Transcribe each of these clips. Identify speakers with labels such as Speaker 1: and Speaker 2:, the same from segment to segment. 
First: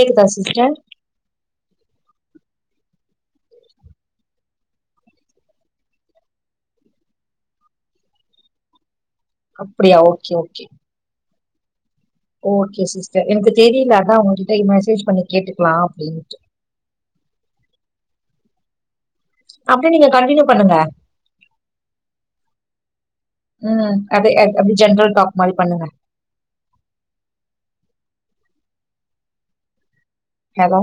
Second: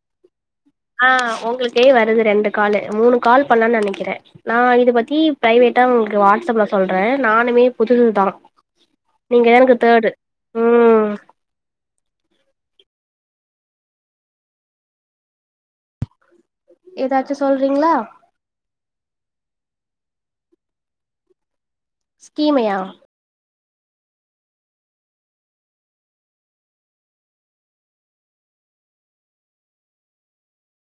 Speaker 1: கேக்குதா சிஸ்டர்
Speaker 2: ஆ உங்களுக்கே வருது ரெண்டு கால்லு மூனு கால் பண்ணன் நனைக்கிறே நா இத பத்தி பிரைவேட்டா உங்களுக்கு வாட்ஸ்அப்ல சொல்றே நானுமே புதுசுதா நீங்கத எனக்
Speaker 1: அப்டியா
Speaker 2: தேர்டு
Speaker 1: ஓகே ஓகே
Speaker 2: ம்
Speaker 1: ஓகே சிஸ்டர் எனக்கு தெரியில அதா உங்ககிட்ட இமெசேஜ் பண்ணி கேட்டுக்கலா அப்டின்ட்டு
Speaker 2: எதாச்சு சொல்றிங்களா
Speaker 1: அப்டியே நீங்க கண்டினியூ பண்ணுங்க
Speaker 2: ஸ்கீமையா
Speaker 1: ம் அதே அ அப்டி ஜென்ரல் டாக் மாரி பண்ணுங்க ஹலோ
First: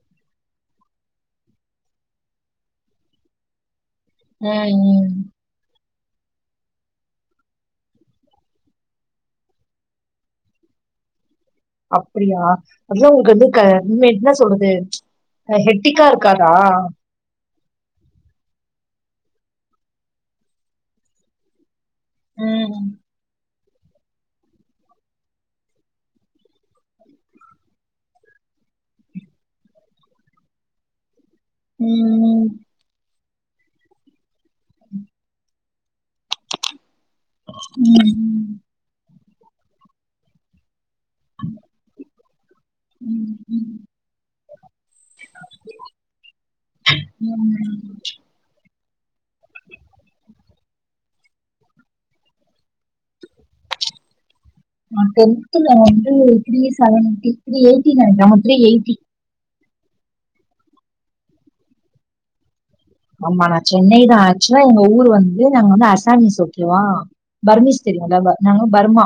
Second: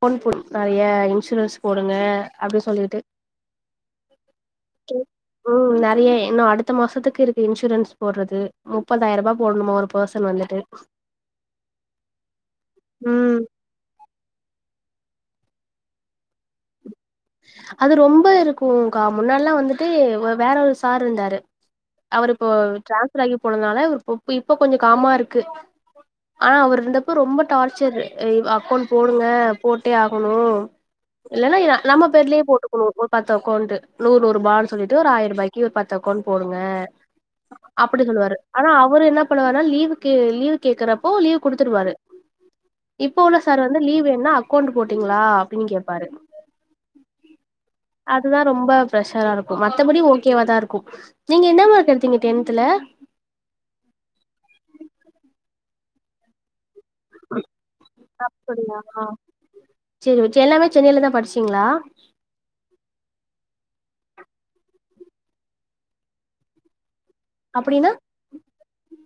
Speaker 2: ஃபோன் போட் நறைய இன்சூரன்ஸ் போடுங்க அப்படி சொல்லிட்டு
Speaker 1: ம் ம்
Speaker 2: ம் நறைய இன்னு அடுத்த மாசத்துக்கு இருக்கு இன்சூரன்ஸ் போற்றது முப்பதாயிரரூபா போட்ணுமா ஒரு பர்சன் வந்துட்டு
Speaker 1: அப்படியா அத்தா உங்க
Speaker 2: ம்
Speaker 1: து க ம் என்ன சொல்றது ஹெட்டிக்கா இருக்காறா
Speaker 2: அது ரொம்ப இருக்கு கா முன்னால்ல வந்துட்டு வ வேற ஒரு சார் இருந்தாரு அவரு இப்போ
Speaker 1: ம்
Speaker 2: டிரான்ஸராய் போனதுனால இவரு ப்ப இப்ப இப்ப கொஞ்ச காமா இருக்கு ஆனா அவர் இருந்தப்ப ரொம்ப டார்ச்சரு அ அக்கௌண்ட் போடுங்க போட்டே ஆகணு இல்லன்னா எ நம்ம பேர்லயே
Speaker 1: ம்
Speaker 2: போட்டுருக்கணு ஒர் பத்து அக்கௌண்ட்டு நூறுநூறுபான் சொல்லிட்டு ஒரு ஆயிரரூபாய்க் க்கி ஒர் பத் அக்கவுண்ட் போடுங்க அப்படி
Speaker 1: ம்
Speaker 2: சொல்லுவாரு ஆனா அவரு என்ன பண்ணுவார்ன்னா லீவுக்கு லீவுக் கேக்குறப்போ லீவ் குடுத்துருவாரு இப்போ
Speaker 1: ம்
Speaker 2: உள்ள சார்
Speaker 1: ம்
Speaker 2: வந்து லீவ் வேணா அக்கௌண்ட் போட்டீங்களா அப்டின்னு கேட்பாரு
Speaker 1: ம்
Speaker 2: அதுதா ரொம்ப ப்ரெஷரா இருக்கு மத்தபடி ஓகேவா தா இருக்கு நீங்க என்ன மார்க் எடுத்தீங்க டென்த்ல
Speaker 1: நா டென்த்ல வந்து three eight seventy three eighty nine [unintelligible] three eighty
Speaker 2: சரி எல்லாமே சென்னையில தா படிச்சீங்களா
Speaker 1: ஆமா நான் சென்னைதா ஆக்சுவலா எங்க ஊர் வந்து நாங்க வந்து [unintelligible] பர்மோஸ்
Speaker 2: அப்டின்னா
Speaker 1: தெரியும்ல ப நாங்க பர்மா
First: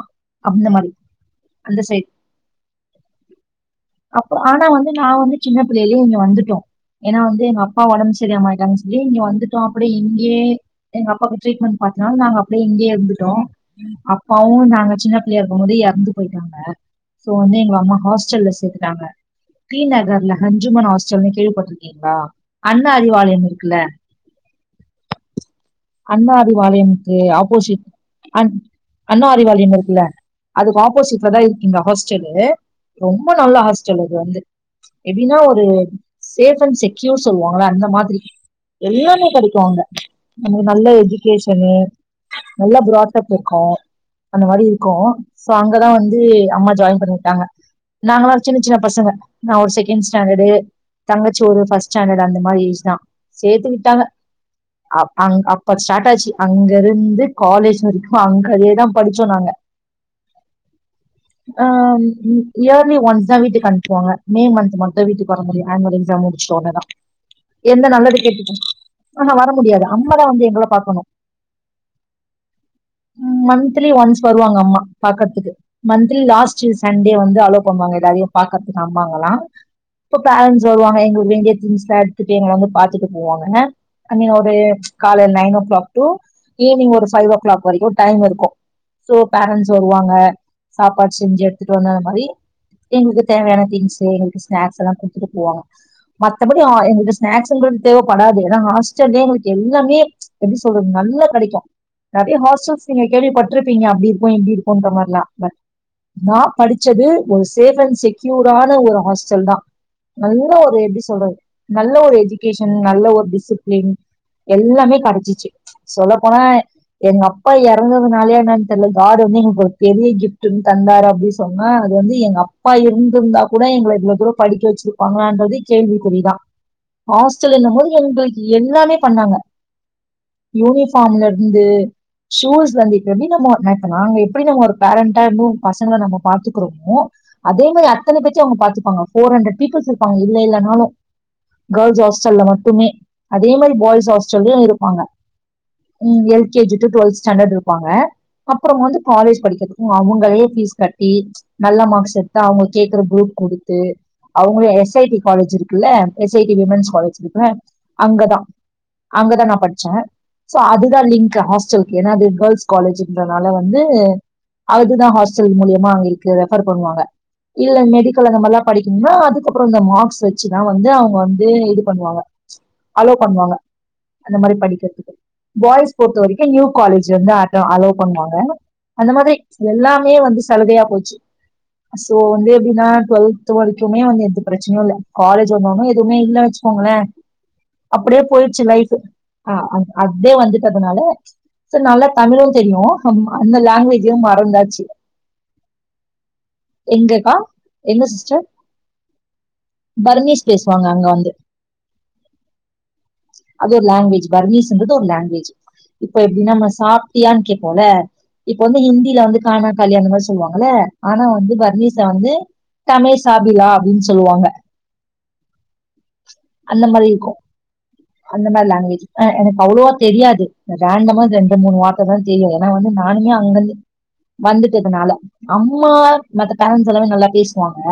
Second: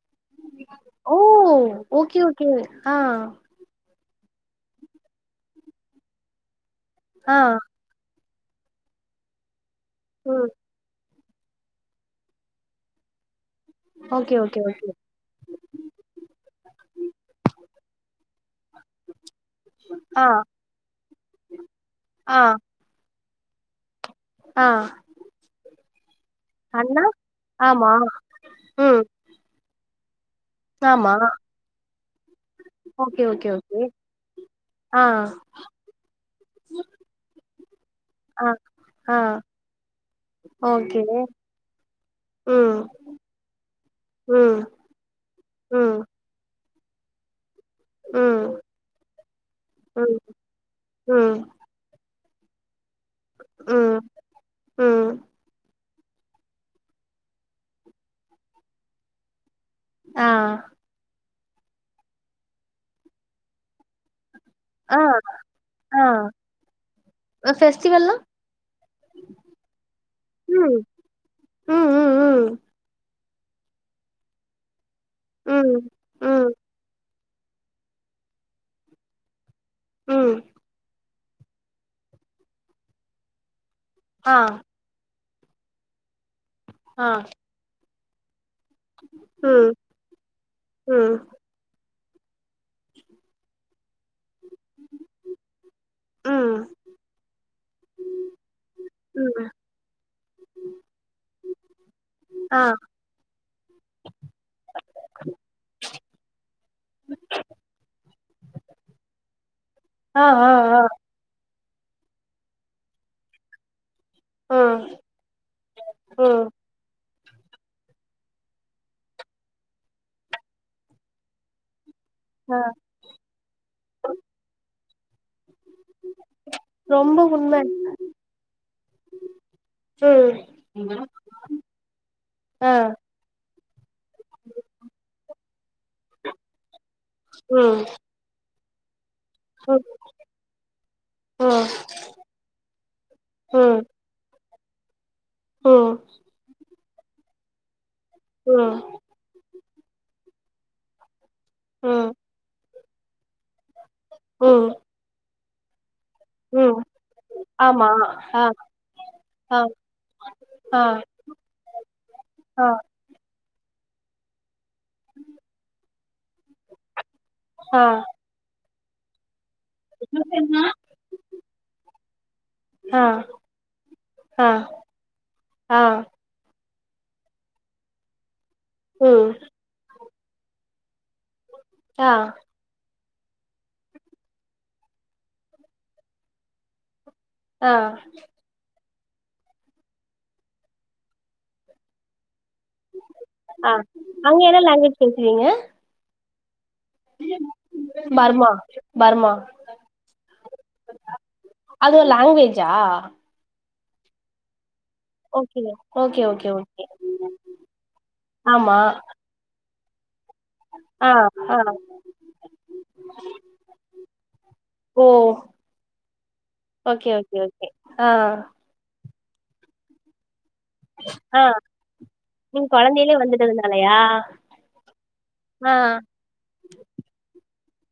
Speaker 1: அந்த மாரி.
Speaker 2: ஓ
Speaker 1: அந்த சைட்.
Speaker 2: ஓகே ஓகே அ
Speaker 1: அப்ப ஆனா வந்து நா வந்து சின்ன பிள்ளையிலயே இங்க வந்துட்டோ ஏன்னா
Speaker 2: ஆ
Speaker 1: வந்து எங் அப் அப்பா ஒடம்பு சரியாம ஆயிட்டாங்கன்னு சொல்லி இங்க வந்துட்டோ அப்டியே
Speaker 2: ம்
Speaker 1: இங்கயே எங்க அப்பாக்கு ட்ரீட்மெண்ட் பாத்தனால நாங்க அப்டியே இங்கயே இருந்துட்டோ
Speaker 2: ஓகே
Speaker 1: அப்பாவு
Speaker 2: ஓகே ஓகே
Speaker 1: நாங்க சின்ன பிள்ளையா இருக்குபோது எறந்து போயிட்டாங்க சோ வந்து எங்க அம்மா ஹாஸ்டல்ல சேத்துட்டாங்க டி
Speaker 2: ஆ
Speaker 1: நகர்ல ஹஞ்சுமன் ஹாஸ்டல் கேள்விப்பட்டிருக்கீங்களா
Speaker 2: ஆ
Speaker 1: அண்ணா அறிவாலயம் இருக்குல்ல
Speaker 2: அ
Speaker 1: அண்ணா அறிவாலயம்க்கு ஆப்போசிட்
Speaker 2: ஆமா
Speaker 1: அண்
Speaker 2: ம்
Speaker 1: அண்ணா அறிவாலயம் இருக்குல்ல அதுக்கு
Speaker 2: ஆமா
Speaker 1: ஆப்போசிட்ல தா இருக்கு எங்க ஹாஸ்டல்லு
Speaker 2: ஓகே
Speaker 1: ரொம்ப
Speaker 2: ஓகே
Speaker 1: நல்ல
Speaker 2: ஓகே
Speaker 1: ஹாஸ்டல் அது வந்து
Speaker 2: ஆ
Speaker 1: எப்டின்னா ஒரு சேஃப் அண்ட் செக்யூர் சொல்லுவாங்களா அந்த மாதிரி
Speaker 2: அ அ
Speaker 1: படிவாங்க நல்ல எஜிகேஷனு நல்ல
Speaker 2: ம்
Speaker 1: ப்ராபிட் இருக்கு அந்த
Speaker 2: ம்
Speaker 1: மாதிரி இருக்கு சோ அங்கதா
Speaker 2: ம்
Speaker 1: வந்து அம்மா ஜாயின் பண்ண [unintelligible] நாங்களா
Speaker 2: ம்
Speaker 1: சின்ன சின்ன பசங்க நா ஒரு செகண்ட்
Speaker 2: ம்
Speaker 1: ஸ்டாண்டர்டு
Speaker 2: ம்
Speaker 1: தங்கச்சி ஒரு பஸ்ட் ஸ்டாண்டர்ட் அந்த மாரிதா சேத்து
Speaker 2: ம்
Speaker 1: விட்டாங்க
Speaker 2: ம்
Speaker 1: அ அப்ப ஸ்டார்ட் ஆச்சு அங்க இருந்து காலேஜ் வரைக்கு அங்கயே தா படிச்சோ நாங்க
Speaker 2: அ
Speaker 1: அ இயர்லி ஒன்ஸ் தா வீட்டுக்கு அனுப்பவாங்க மே மந்த்
Speaker 2: ஆ
Speaker 1: மத்த வீட்டுக்கு வரமுடியு ஆன்வல்
Speaker 2: ஆ
Speaker 1: எக்ஸாம் முடிச்ச உடனேதா எந்த நல்லது
Speaker 2: ஃபெஸ்டிவெல்லாம்
Speaker 1: கெட்டது ஆனா வர முடியாது அம்மதா வந்து எங்கள
Speaker 2: ம்
Speaker 1: பாக்கணு
Speaker 2: ம் ம் ம்
Speaker 1: மன்த்லி ஒன்ஸ் வருவாங்க அம்மா பாக்கறதுக்கு
Speaker 2: ம்
Speaker 1: மன்த்
Speaker 2: ம்
Speaker 1: லாஸ்ட் சண்டே வந்து அலோ பண்ணுவாங்க எல்லாரையு பாக்கறதுக்கு அம்பாங்கலா இப்ப
Speaker 2: ம்
Speaker 1: பேரண்டட்ஸ் வருவாங்க எங்க எங்க திங்ஸ்லா எடுத்துட்டு எங்க வந்து பாத்துட்டு போவாங்க ஐ மீன்
Speaker 2: ஆ
Speaker 1: ஒரு காலையில்ல nine o'clock to evening ஒரு
Speaker 2: ஆ
Speaker 1: பஃபைவ் ஓ கிளாக் வரைக்கு டைம் இருக்கு சோ
Speaker 2: ம்
Speaker 1: பேரண்ட்ஸ் வருவாங்க
Speaker 2: ம்
Speaker 1: சாப்பாடு செஞ்சு குடுத்துட்டு வந்தந்த மாரி எங்களுக்கு தேவையான திங்ஸ் எங்களுக்கு ஸ்நாக்ஸ் எல்லா குடுத்துட்டு போவாங்க
Speaker 2: ம்
Speaker 1: மத்தபடி எங்களுக்கு ஸ்நாக்ஸ்ன்றது தேவப்படாது ஏனா ஹாஸ்
Speaker 2: ம்
Speaker 1: எல்லாமே எப்டி சொல்றது நல்லா கெடைக்கு நெறைய
Speaker 2: ஆ
Speaker 1: ஹாஸ்டல் நீங்க கேள்விப்பட்டிருப்பீங்க அப்டி இருக்கு இப்டி இருக்குன்ற மாரிலா அ நா படிச்சது ஒரு சேஃப் அண்ட் செக்யூர்டான ஒரு ஹாஸ்டல் தா
Speaker 2: ஆ
Speaker 1: நல்ல
Speaker 2: ஆ
Speaker 1: ஒரு
Speaker 2: ஆ
Speaker 1: எப்டி சொல்றது நல்ல ஒரு எஜிகேஷன் நல்ல ஒரு டிசிப்ளின்
Speaker 2: ம்
Speaker 1: எல்லாமே கெடச்சிச்சு சொல்ல போனா
Speaker 2: ம்
Speaker 1: எங்க அப்பா எறந்ததுனாலயான்னு தெரியல காட் வந்து எங்களுக்கு ஒரு பெரிய கிப்ட்ன்னு தந்தாரு அப்டின் சொன்னா அது வந்து எங்க எங்க
Speaker 2: ஆ
Speaker 1: அப்பா இருந்திருந்தா கூட எங்கள இவ்வளவு தூரம் படிக்க வச்சிருப்பாங்களான்றது கேள்விக்குறிதா
Speaker 2: ரொம்ப உண்ம
Speaker 1: [unintelligible] எல்லாமே பண்ணாங்க
Speaker 2: ம்
Speaker 1: யூனிஃபார்ல இருந்து
Speaker 2: ஆ
Speaker 1: ஷூஸ்ல இருந்து இது எப்டி நம்ம நெத்து நாங்க எப்டி நம்ம ஒரு பேரண்டா இரு பசங்க நம்ம பாத்துக்குறோமோ அதே
Speaker 2: ம்
Speaker 1: மாரி அத்தனை பேத்தயு அவுங்க பாத்துப்பாங்க ஃபோர் ஹண்ட்ரட்
Speaker 2: ம்
Speaker 1: பீப்பிள்ஸ் இருப்பாங்க இல்ல இல்லனாலு
Speaker 2: ம்
Speaker 1: கேர்ள்ஸ் ஹாஸ்டல்ல மட்டுமே இதே மாரி
Speaker 2: ம்
Speaker 1: பாய்ஸ் ஹாஸ்டல்லயு இருப்பாங்க
Speaker 2: ம்
Speaker 1: அ L K G to twelfth standard இருப்பாங்க அப்றோ வந்து காலேஜ் படிக்கிறதுக்கு அவுங்களே ஃபீஸ் கட்டி நல்ல
Speaker 2: ம்
Speaker 1: மார்க்ஸ் எத்தா அவங்க கேக்குற குரூப் குடுத்து
Speaker 2: ம்
Speaker 1: அவுங்களே
Speaker 2: ம்
Speaker 1: எஸ் ஐடி காலேஜ் இருக்கு க்குல்ல எஸ் ஐ டி
Speaker 2: ம்
Speaker 1: உமன்ஸ் காலேஜ் இருக்குல
Speaker 2: ஆமா ஆ ஹா
Speaker 1: அங்கதா நா படிச்சே சோ
Speaker 2: ஆ
Speaker 1: அதுதா லிங்க் ஹாஸ்டலக்கு ஏன்னா அது கேர்ள்ஸ்
Speaker 2: ஆ
Speaker 1: காலேஜ் இந்த வேல வந்து அதுதா ஹாஸ்டல் மூலியமா அவிங்களுக்கு ரெஃபர் பண்ணுவாங்க இல்ல
Speaker 2: ஆ
Speaker 1: மெடிக்கல் அந்த மாரிலா படிக்கணும்னா அதுக்கப்றோ இந்த மார்க்ஸ் வெச்சிதா வந்து அவுங்க வந்து இது பண்ணுவாங்க
Speaker 2: ஆ
Speaker 1: அலோ பண்ணுவாங்க அந்த
Speaker 2: ஆ
Speaker 1: மாரி படிக்கிறதுக்கு
Speaker 2: ஆ
Speaker 1: பாய்ஸ் பொறுத்த வரைக் கே நியூ காலேஜ் வந்து அட் அலோ பண்ணுவாங்க அந்த
Speaker 2: ம்
Speaker 1: மாதிரி எல்லாமே வந்து சலுகையா போச்சு
Speaker 2: ஆ
Speaker 1: சோ வந்து எப்டின்னா டு்வெல்த் வரைக்குமே வந்து எந்த பிரச்சனையு இல்ல காலேஜ் வந்தோன்னே எதுவுமே இல்ல வெச்சிக்கோங்களே
Speaker 2: ஆ
Speaker 1: அப்டியே போயிட்ச்சி லைஃப் ஆ அதே வந்துட்டனால சோ நல்லா தமிழு தெரியு அந்த
Speaker 2: ஆ
Speaker 1: லாங்குவேஜியும்
Speaker 2: அங்க என்ன
Speaker 1: மறந்தாச்சி
Speaker 2: லாங்குவேஜ் பேசுவீங்க
Speaker 1: எங்கக்கா எங்க சிஸ்டர்
Speaker 2: பர்மா பர்மா
Speaker 1: பர்னிஸ் பேசுவாங்க அங்க வந்து
Speaker 2: அது ஒரு லாங்குவேஜா
Speaker 1: அது ஒரு லாங்குவவேஜ் பர்னீஸ் இங்கறது ஒரு லாங்குவேஜ்
Speaker 2: ஓகே
Speaker 1: லாங்குவேஜ்
Speaker 2: ஓகே
Speaker 1: இப்ப
Speaker 2: ஓகே
Speaker 1: எப்டினா நம்ம
Speaker 2: ஓகே
Speaker 1: சாப்ட்டியான்னு கேபோம்ல இப்ப
Speaker 2: ஆமா
Speaker 1: வந்து ஹிந்தியில வந்து கானா காயா அந்த மாரி சொல்லுவாங்கல்ல
Speaker 2: ஆ
Speaker 1: ஆனா வந்து
Speaker 2: ஆ
Speaker 1: பர்னிஸ்ல வந்து தமேசாபிலா அப்டின்னு சொல்லுவாங்க
Speaker 2: ஓ
Speaker 1: அந்த மாரி
Speaker 2: ஓகே
Speaker 1: இருக்கு
Speaker 2: ஓகே ஓகே ஆ
Speaker 1: அந்த மாரி லாங்குவேஜ் ஆ எனக்கு அவ்ளோவா தெரியாது ரேண்டமா
Speaker 2: ஆ
Speaker 1: ரெண்டு மூணு வார்த்த தா தெரியு
Speaker 2: நீங்க
Speaker 1: ஏன்னா வந்து
Speaker 2: கொழந்தையிலே
Speaker 1: நானுமே அங்க இருந்து
Speaker 2: வந்துட்டதுனாலயா
Speaker 1: வந்துட்டதுனால
Speaker 2: ஆ
Speaker 1: அம்மா மத்த பேரண்ட்ஸ் எல்லாமே நல்லா பேசுவாங்க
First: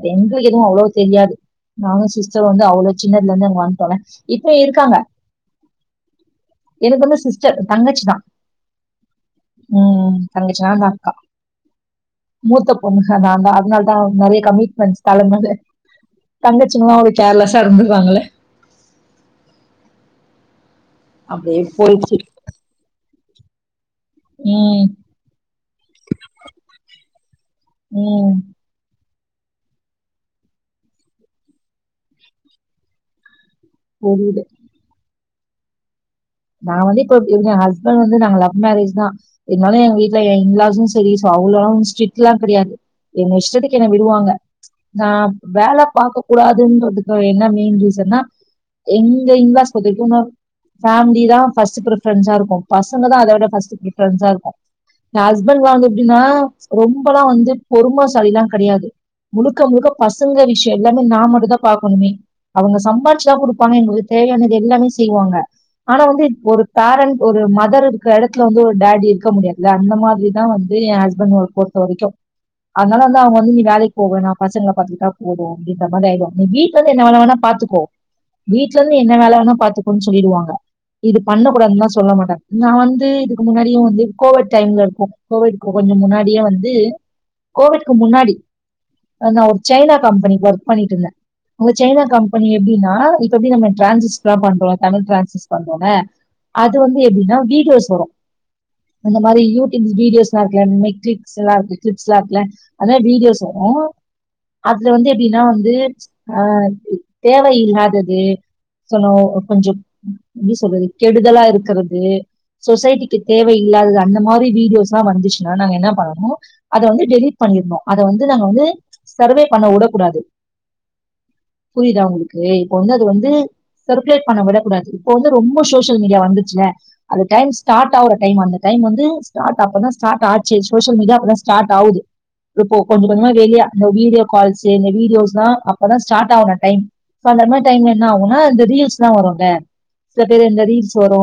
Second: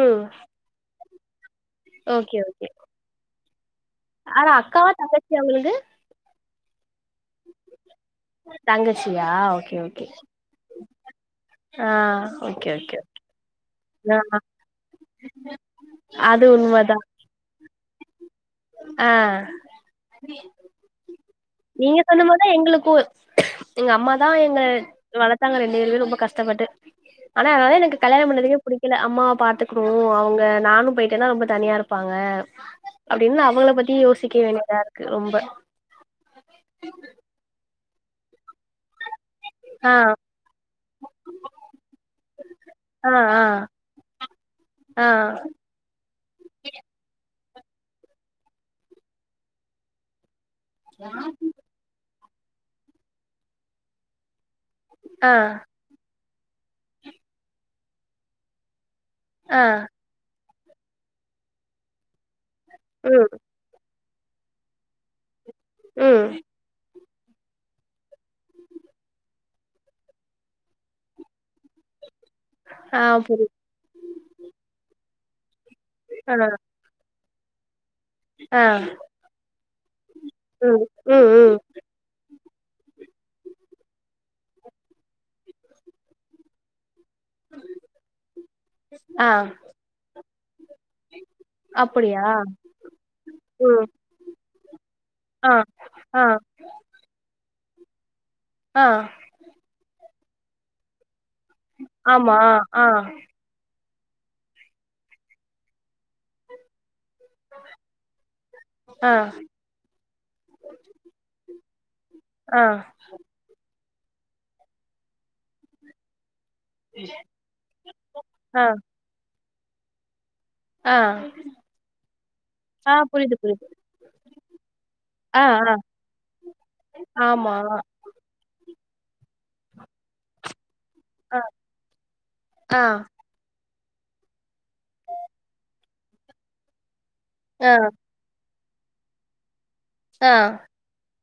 Speaker 2: ம்
Speaker 1: எங்க எதுவு அவ்ளவா தெரியாது நானு
Speaker 2: ஓகே
Speaker 1: சிஸ்டர் வந்து
Speaker 2: ஓகே
Speaker 1: அவ்ளோ சின்னதுல இருந்து இங்க வந்துடோல்ல
Speaker 2: ஆனா
Speaker 1: இப்ப
Speaker 2: அக்காவா
Speaker 1: இருக்காங்க
Speaker 2: தங்கச்சியா உங்களுக்கு
Speaker 1: என்னத்கு வந்து சிஸ் தங்கச்சி தா
Speaker 2: தங்கச்சியா ஓகே ஓகே
Speaker 1: ம் தங்கச்சி தா நாந்தா அக்கா
Speaker 2: ஆ ஓகே
Speaker 1: முத்த
Speaker 2: ஓகே
Speaker 1: பொண்ணு நான்தா அத்னால தா
Speaker 2: ஆ
Speaker 1: நெறைய கமிட்மெண்ட்ஸ் தலைமேல
Speaker 2: அது உண்மதா
Speaker 1: கேர்லஸ்சா இருந்துடுவாங்ல
Speaker 2: ஆ
Speaker 1: அப்படியே
Speaker 2: நீங்க
Speaker 1: போயிடுச்சு
Speaker 2: சொன்ன மாரி தா எங்களுக்கு எங்க அம்மா தா என்ன
Speaker 1: உம்
Speaker 2: வளத்தாங்க எங்க ரெண்டு பேரு ரொம்ப கஷ்டப்பட்டு ஆனா அதனால எனக்கு கல்யாண
Speaker 1: உம்
Speaker 2: பண்ணறதுக்கே பிடி க்கல அம்மாவ பாத்துக்கணு அவங்க நானு போயிட்டேனா ரொம்ப தனியா இருப்பாங்க அப்டின்னு அவங்கள பத்தி யோசிக்க
Speaker 1: புரியுது
Speaker 2: வேண்டியதா இருக்கு ரொம்ப
Speaker 1: நா வந்து இப்ப இவங்க ஹஸ்பண்ட் வந்து நாங்க லவ் மேரேஜ் தா இருந்தாலு
Speaker 2: ஆ
Speaker 1: எங்க வீட்ல இன்லாசும் செரி சோ அவ்ளோல்லா ஸ்ட்ரிக்ட்லா கெடையாது
Speaker 2: ஆ
Speaker 1: எங்க
Speaker 2: ஆ
Speaker 1: இஷ்டத்துக்கு என்ன விடுவாங்க
Speaker 2: ஆ
Speaker 1: நா வேல பாக்க கூடாதுன்றதுக்கு என்ன மெயின் ரீசான்னா எங்க இன்லாஸ் பொருத்த வரைக்கு இன்னொரு ஃபேமிலி திதா ஃபஸ்ட் பிரி ஃபெரென்ஸா இருக்கு, பசங்கதா அத விட ஃபர்ஸ்ட் பிரிஃபெரென்ஸ் இருக்கு, என்
Speaker 2: ஆ
Speaker 1: ஹஸ்பண்ட்லா வந்து எப்டின்னா ரொம்பெல்லா வந்து பொறுமசாலிலா கடையாது
Speaker 2: ஆ
Speaker 1: முழுக்க முழுக்க பசங்க விஷய எல்லாமே நா மட்டுந்தா பாக்கணுமே அவங்க
Speaker 2: ம்
Speaker 1: சம்பாதிச்சுதா குடுப் பாங்க எங்களுக்கு தேவையானது எல்லாமே செய்வாங்க ஆனா வந்து
Speaker 2: ம்
Speaker 1: ஒரு பேரண்ட் ஒரு மதர் இருக்கற எடத்துல வந்து ஒரு டாடி இருக்க முடியாதுல அந்த மாதிரிதா வந்து எ ஹஸ்பண்ட் ஒரு பொரு த்த வரைக்கு அதனால
Speaker 2: ஆ
Speaker 1: வந்து அவங்க
Speaker 2: புரியுது
Speaker 1: வந்து நீ வேலைக்கு போவேனா பசங்கள பாத்துக்கிட்டா போது அப்டின்ற மாதிரி ஆயிடும்
Speaker 2: ஆ
Speaker 1: நீ வீட் ல இருந்து என்ன வேல வேணா பாத்துக்கோ
Speaker 2: ஆ
Speaker 1: வீட்ல இருந்து நீ என்ன வேல வேணா பாத்துக்கோனு சொல்லிடுவாங்க
Speaker 2: ம்
Speaker 1: இது
Speaker 2: ம் ம்
Speaker 1: பண்ணக்கூடாதுன்னுலா சொல்ல மாட்டாங் நா வந்து இதுக்கு முன்னாடியே வந்து கோவிட் டைம்ல இருக்கு கோவிட்க்கு கொஞ்ச முன்னாடியே வந்து கோவிட்க்கு முன்னாடி
Speaker 2: ஆ
Speaker 1: நா ஒரு சைனா கம்பெனி ஒர்க் பண்ணிட்டு இருந்த அந்த சைனா
Speaker 2: அப்டியா
Speaker 1: கம்பனி எப்டினா இப்ப எப்டி நம்ம
Speaker 2: ம்
Speaker 1: டிரான்சிஸ்ட்லா பண்றோ தமிழ் டிரான்சிஸ்
Speaker 2: ஆ
Speaker 1: பண்றோம்ல
Speaker 2: ஆ
Speaker 1: அது வந்து எப்டின்னா வீடியோஸ் வரு
Speaker 2: ஆ
Speaker 1: மாரி யூடியூப் வீடியோஸ்லா இருக்குல அந்த மாரி கிளிப்ஸ் எல்லா இருக்கு கிளிப்ஸ்லா
Speaker 2: ஆமா
Speaker 1: இருக்குல
Speaker 2: ஆ
Speaker 1: அத வீடியோஸ் வரு அதுல வந்து எப்டினா வந்து ஆ தேவயில்லாதது
Speaker 2: ஆ
Speaker 1: சொன்ன கொஞ்ச எப்டி சொல்றது கெடுதலா இருக்கிற து
Speaker 2: ஆ
Speaker 1: சொசைட்டிக்கு தேவ இல்லாதது அந்த மாரி வீடியோஸ் எல்லா வந்துச்சுன்னா நாங்க என்ன பண்ணனு அத வந்து டெலிட் பண்ணிறனு அத வந்து நாங்க
Speaker 2: ஆ
Speaker 1: வந்து சர்வே பண்ண விடக் கூடாது
Speaker 2: ஆ
Speaker 1: புரியுதா உங்களுக்கு இப்ப
Speaker 2: ஆ
Speaker 1: வந்து அது வந்து
Speaker 2: புரியுது புரியுது
Speaker 1: சர்க்குலேட் பண்ண விடக் கூடாது வந்து
Speaker 2: ஆ
Speaker 1: ரொம்ப
Speaker 2: ஆ
Speaker 1: சோஷியல் மீடியா வந்துச்சுல அது டைம்
Speaker 2: ஆமா
Speaker 1: ஸ்டார்ட் ஆவுற டைம் அந்த டைம் வந்து ஸ்டார்ட் அப்பதா ஸ்டார்ட் ஆச்சு சோசியல் மீடியா அப்பதா ஸ்டார்ட் ஆ அது இப்போ
Speaker 2: ஆ
Speaker 1: கொஞ்ச கொஞ்சமா வெளிய இந்த வீடியோ கால்ஸ் இந்த வீடியோஸ் எல்லா அப்பதா ஸ்டார்ட் ஆன டைம் சோ அந்த மாரி
Speaker 2: ஆ
Speaker 1: டைம்ல என்ன ஆவும்னா அந்த ரீல்ஸ் எல்லா வரும்ல சில
Speaker 2: ஆ
Speaker 1: பேரு இந்த ரீல்ஸ் வரு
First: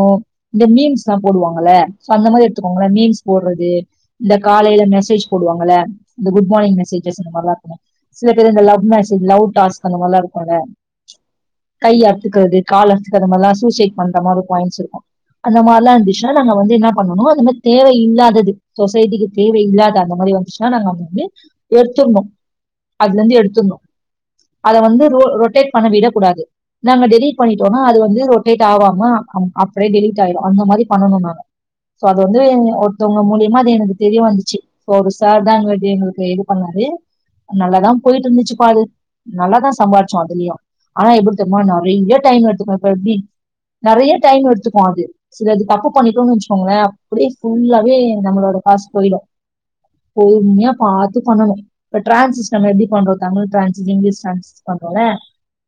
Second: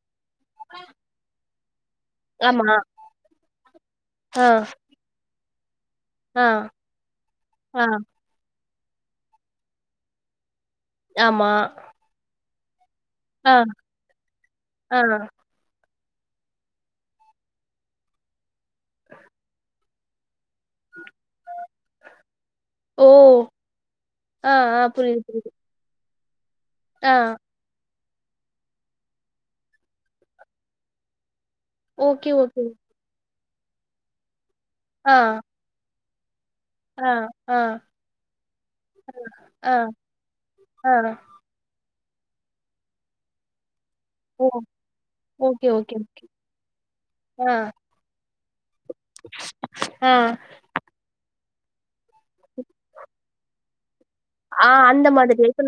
Speaker 1: இந்த மீன்ஸ் எல்லா போடுவாங்கல்ல சோ அந்த மாரி
Speaker 2: ஆமா
Speaker 1: எடுத்துக்கோங்கள மீன்ம்ஸ் போட்றது இந்த
Speaker 2: ஆ
Speaker 1: காலையில மெசேஜ் போடுவாங்கல்ல இந்த
Speaker 2: ஆ
Speaker 1: குட் மார்னிங் மெசேஜஸ் இந்த மாரிலா இருக்கு
Speaker 2: ஆ
Speaker 1: சில பேர் இந்த லவ் மெசேஜ் லவ் டாஸ்க் அந்த மாரிலா இருக்கும்ல
Speaker 2: ஆமா
Speaker 1: கை அறுத்துக்கறது கால் அத்துக்கறது மாரில்லா
Speaker 2: ஆ
Speaker 1: சூசைட் பண்ற மாரி பாயிண்ட்ஸ்
Speaker 2: ஆ
Speaker 1: இருக்கு அந்த மாரிலா இருந்துச்சுன்னா நாங்க வந்து என்ன பண்ணணு அந்த மாரி தேவ இல்லாதது சொசைட்டிக்கு தேவைையில்லாத அந்த மாரி வந்துச்சுன்னா நாங்க அங்க வந்து எடுத்துட்ணு
Speaker 2: ஓ
Speaker 1: அதுல இருந்து எடுத்துட்ணு
Speaker 2: ஆ
Speaker 1: அத
Speaker 2: ஆ
Speaker 1: வந்து ரொ
Speaker 2: புரியுது புரியுது
Speaker 1: ரொட்டேட் பண்ண விடக் கூடாது நாங்க
Speaker 2: ஆ
Speaker 1: டெலிட் பண்ணிட்டோம்னா அது வந்து ரொட் டேட் ஆவாம அ அப்டியே டெலீட் ஆயிடு அந்த மாரி பண்ணனு நாங்க சோ அது
Speaker 2: ஓகே
Speaker 1: வந்து
Speaker 2: ஓகே
Speaker 1: ஒருத்தவங்க மூலியமா அது எனக்கு தெரிய வந்துச்சு ஒரு
Speaker 2: ஆ
Speaker 1: சார் தா டீம்க்கு இது பண்ணாரு
Speaker 2: ஆ ஆ
Speaker 1: நல்லாதா போயிட்டு இருந்துச்சுப்பா அது நல்லாதா
Speaker 2: ஆ
Speaker 1: சம்பாதிச்சோ அதுலயு
Speaker 2: ஆ
Speaker 1: ஆனா எது தெரியுமா நறைய டைம் எடுத்துக்கு இப்ப எப்டி நறைய
Speaker 2: ஓ
Speaker 1: டைம் எடுத்துக்கு அது சில
Speaker 2: ஓகே
Speaker 1: இது தப்பு
Speaker 2: ஓகே ஓகே
Speaker 1: பண்ணிட்டோம்னு வச்சக்கோங்களே அப்டியே
Speaker 2: ஆ
Speaker 1: ஃபுல்லாவே நம்மளோட காசு போயிடு
Speaker 2: ஆ
Speaker 1: பொறுமையா பாத்து பண்ணணு இப்ப டிரான்சிஸ்ட் நம்ம எப்படி பண்றோ தமிழ் டிரான்சிஸ்ட் இங்கிலீஷ் டிரான்சிஸ்ட்
Speaker 2: ஆ அந்த மாதிரி இப்ப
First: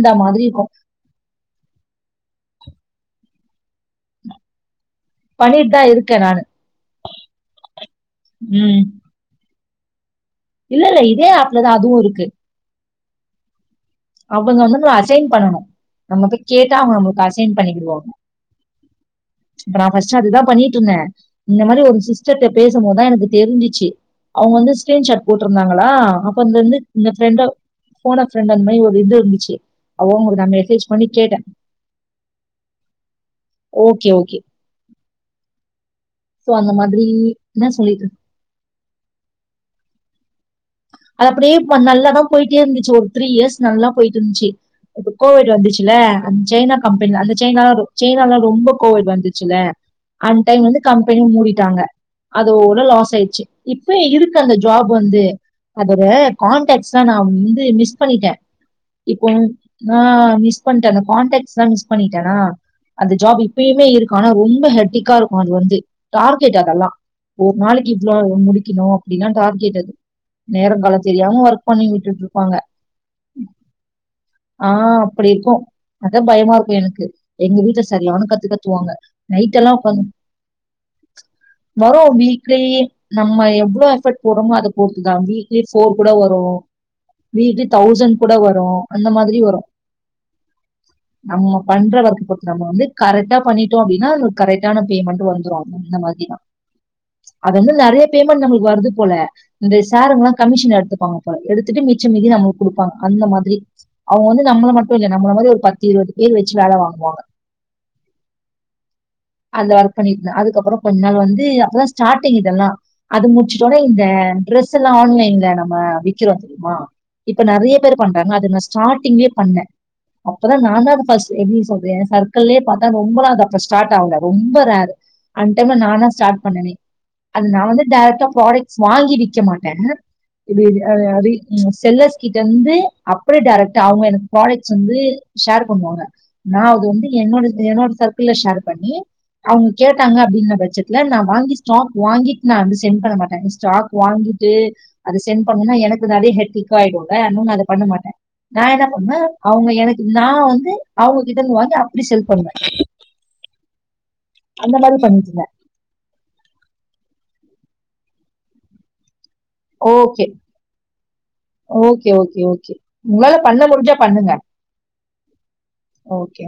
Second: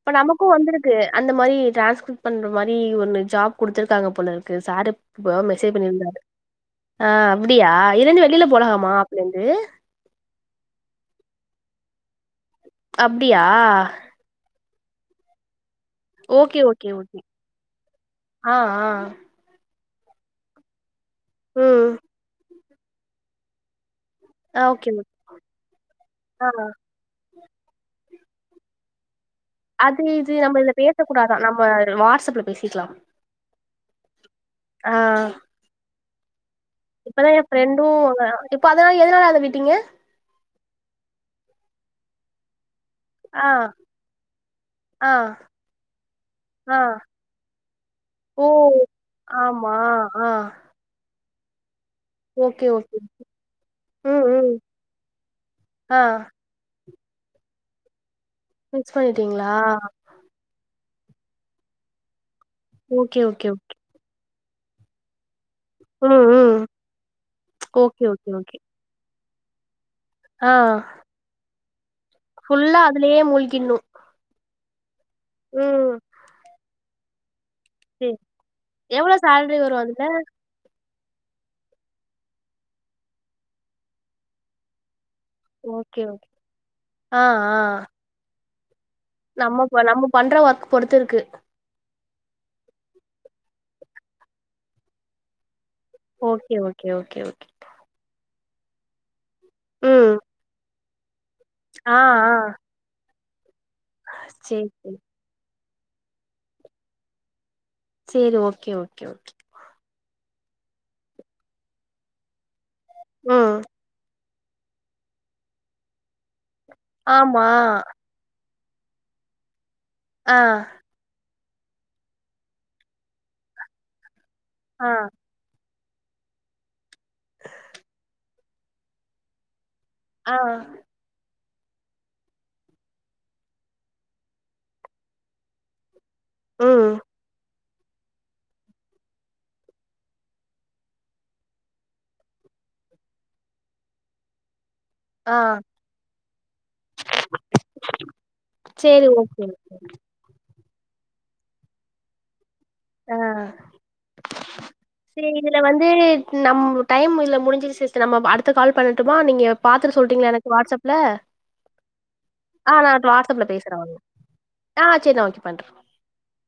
Speaker 2: இப்ப
Speaker 1: மாதிரி
Speaker 2: நமக்கு
Speaker 1: இருக்கும்
Speaker 2: வந்துருக் கு அந்த மாரி டிரான்ஸ்கிரிப்ட் பண்ற மாரி ஒன்னு ஜாப் குடுத்துருக்காங்க போல இருக்கு சாரு இப்பதா
Speaker 1: பண்ணிட்டு
Speaker 2: மெசேஜ்
Speaker 1: தான்
Speaker 2: பண்ணிருந்தாரு
Speaker 1: இருக்கேன் நானு.
Speaker 2: ஆ அப்டியா இதுலேந்து வெளியில
Speaker 1: ம்.
Speaker 2: போலமா ஆப்ல இருந்து
Speaker 1: இல்ல இல்ல இதே ஆப்ல தா அதுவு இருக்கு
Speaker 2: அப்டியா
Speaker 1: அவுங்க வந்து உங்கள அசைன் பண்ணணு நம்மப்போய்
Speaker 2: ஓகே
Speaker 1: கேட்டா
Speaker 2: ஓகே
Speaker 1: அவங்க
Speaker 2: ஓகே
Speaker 1: நம்புளுக்கு ஆசைன் பண்ணிடுவாங்க
Speaker 2: ஆ ஆ
Speaker 1: இப்ப நா ஃபர்ஸ்டு அதுதா பண்ணிட்டு இருந்தே இந்த மாரி
Speaker 2: ம்
Speaker 1: ஒரு சிஸ்டர்ட்டப் பேசும்போதுதா எனக்கு தெரிஞ்சிச்சி அவங்க
Speaker 2: ஆ
Speaker 1: வந்து
Speaker 2: ஓகே ஓகே
Speaker 1: ஸ்க்ரீன் ஷார்ட்டு போட்டிருந்தாங்களா அப்ப
Speaker 2: ஆ
Speaker 1: இந்தந்து இந்த ஃப்ரெண்டா போன ஃப்ரெண்ட்டு அந்த மாரி ஒரு இது இருந்துச்சி
Speaker 2: அது இது நம்ம இதல பேசக்கூடாதா நம்ம வாட்ஸ்அப்ல பேசிக்லா
Speaker 1: ஓகே ஓகே
Speaker 2: ஆ
Speaker 1: சோ அந்த மார்
Speaker 2: இப்பதா என் ஃப்ரெண்டு அங்க அதனால எதனால அத விட்டீங்க
Speaker 1: அது நல்லாதா போயிட்டே இருந்துச்சி ஒரு த்ரீ
Speaker 2: ஆ
Speaker 1: இயர்ஸ் போயிட்டு இருந்துச்சி இப்ப
Speaker 2: ஆ
Speaker 1: கோவிட் வந்துச்சுல அந்த சைனா
Speaker 2: ஆ
Speaker 1: கம்பெனில அந்த சைனாலா சைனாலா
Speaker 2: ஓ
Speaker 1: ரொம்ப கோவிட் வந்துச்சுல
Speaker 2: ஆமா ஆ
Speaker 1: அந்த டைம் வந்து கம்பெனியு மூடிட்டாங்க
Speaker 2: ஓகே
Speaker 1: அதுோட
Speaker 2: ஓகே
Speaker 1: லாஸ் ஆயிடுச்சு இப்ப
Speaker 2: ம்
Speaker 1: இருக்கு
Speaker 2: ம்
Speaker 1: அந்த ஜாப் வந்து
Speaker 2: ஆ
Speaker 1: அதோட கடாக்டஸ்லா நா வந்து மிஸ் பண்ணிட்டே
Speaker 2: மிஸ்
Speaker 1: இப்போ வந்
Speaker 2: பண்ணிட்டீங்களா
Speaker 1: ஆ மிஸ் பண்ட அந்த கான்டெக்ஸ்லா மிஸ் பண்ணிட்டனா அந்த
Speaker 2: ஓகே
Speaker 1: ஜாப்
Speaker 2: ஓகே ஓகே
Speaker 1: இப்பயுமே இருக் கு ஆனா ரொம்ப ஹெட்டிக்கா இருக்கு அது வந்து
Speaker 2: ம் ம்
Speaker 1: டார்கெட் அதெல்லா ஒரு நாளைக்கு
Speaker 2: ஓகே
Speaker 1: இவ்ளோ
Speaker 2: ஓகே ஓகே
Speaker 1: முடிக்கணு அப்டிலா டார்கேட் அது
Speaker 2: ஆ
Speaker 1: நேரங்காலோ தெரியாம ஒர்க் பண்ணி விட்டுட்டுரு
Speaker 2: ஃபுல்லா அதுலயே மூழ்கின்னு
Speaker 1: ஆ அப்படி இருக்கு அதா பயமா இருக்கு எனக்கு எங்க வீட்ல
Speaker 2: சேரி
Speaker 1: சரியான கத்துக்கத்துவாங்க
Speaker 2: எவ்ளோ சேலரி
Speaker 1: நைடெல்லா
Speaker 2: வரு
Speaker 1: உக்காந்து
Speaker 2: அதுல
Speaker 1: வரு வீக்லி நம்ம எவ்ளோ எஃபெக்கெட் போறோமோ அத பொறுத்து தா வீ க்லி போர்
Speaker 2: ஓகே
Speaker 1: கூட
Speaker 2: ஓகே
Speaker 1: வரு
Speaker 2: ஆ
Speaker 1: வீக்லி
Speaker 2: ஆ
Speaker 1: தௌசண்ட் கூட வரு அந்த மாதிரி
Speaker 2: நம்ம
Speaker 1: வரு
Speaker 2: ப நம்ம பண்ற ஒர்க் பொறுத்து இருக்கு
Speaker 1: நம்ம பண்ற வெர்க் பொருத் நம்ம வந்து கரெட்டா பண்ணிட்டோ அப்டின்னா கரெட்டான பேமெண்ட் வந்துரு அந்த மாதிரிதா
Speaker 2: ஓகே ஓகே ஓகே ஓகே
Speaker 1: அது வந்து நெறைய பேமண்ட் நம்புளுக்கு வருது போல இந்த
Speaker 2: ம்
Speaker 1: சாருங்கல்லா கமிஷன் எடுத்துப்பாங்க போல எடுத்துட்டு
Speaker 2: ஆ
Speaker 1: மிச்சம் மீதி
Speaker 2: ஆ
Speaker 1: நம்முளுக்கு குடுப்பாங்க அந்த மாதிரி அவுங்க வந்து
Speaker 2: சேரி
Speaker 1: நம்மள மட்டு
Speaker 2: சேரி
Speaker 1: இல்ல நம்மள மாதிரி ஒரு பத்து இருவது பேர் வெச்சி வேல வாங்குவாங்க
Speaker 2: சேரி ஓகே ஓகே ஓகே
Speaker 1: அந்த ஒர்க் பண்ணிட்ருந்தே அதுக்கப்பறோ கொஞ்ச நாள் வந்து அப்பதா ஸ்டார்டிங் இதெல்லா அது
Speaker 2: ம்
Speaker 1: முடிச்சிட்டோட்னே ட்ரெஸ் எல்லா ஆன்லைன்ல நம்ம விக்கிறோ தெரிமா இப்ப
Speaker 2: ஆமா
Speaker 1: நெறைய பேர் பண்றாங்க அது நா ஸ்டார்ட்டிங்ளே பண்ணே
Speaker 2: ஆ
Speaker 1: அப்பதா நான்தா அத ஃபஸ்ட் எப்புடி சொல்ற எ சர்க்கிள்ளே பாத்தா ரொம்பலா அது அப்ப ஸ்டார்ட் ஆவல ரொம்ப
Speaker 2: ஆ
Speaker 1: ரேரு அந்த டைம்ல நானா ஸ்டார்ட் பண்ணனே அது நா வந்து டைரக்டா ப்ராடக்ட்ஸ் வாங்கி விக்க மாட்டே
Speaker 2: ஆ
Speaker 1: இதேவியா அது அதி செல்லர்ஸ் கிட்டருந்து அப்புடியே டேரெக்ட் அவங்க எனக்கு ப்ராடக்ட்ஸ் வந்து ஷேர் பண்ணுவாங்க நா அது
Speaker 2: ம்
Speaker 1: வந்து என்னோட என்னோட சர்க்கிள் ஷேர் பண்ணி அவங்க கேட்டாங்க அப்டின்ன பட்சத்துல நா வாங்கி ஸ்டாக் வாங்கிட்டு நா வந்து சென்ட் பண்ண மாட்டே ஸ்டாக் வாங்கிட்டு அத
Speaker 2: ஆ
Speaker 1: சென்ட் பண்ணுனா எனக்கு அதே ஹெட்டெக்கா ஆயிடுல உன்னோன்னு அத பண்ண மாட்டே நா என்ன
Speaker 2: சேரி
Speaker 1: பண்ணா
Speaker 2: ஓகே
Speaker 1: அவங்க எனக்கு நா வந்து அவங்க கிட்டந்து வாங்கி அப்டி செல் பண்ணுவே
Speaker 2: ஆ செரி
Speaker 1: பண்ணிட்டு இருந்தேன்
Speaker 2: இதுல வந்து நம் டைம் இதுல முடிஞ்சிருச்சு சிஸ்டர் நம்ம அடுத்த கால் பண்ணட்டுமா நீங்க பாத்துட்டு
Speaker 1: ஓகே
Speaker 2: சொல்றீங்களா எனக்கு வாட்ஸ்அப்ல
Speaker 1: ஓகே ஓகே ஓகே
Speaker 2: ஆ நா
Speaker 1: உங்களால
Speaker 2: வாட்ஸ்அப்ல
Speaker 1: பண்ண
Speaker 2: பேசுறே வாங்க
Speaker 1: முடிஞ்சா பண்ணுங்க
Speaker 2: ஆ சேரி நா ஓகே பண்றே
Speaker 1: ஓகே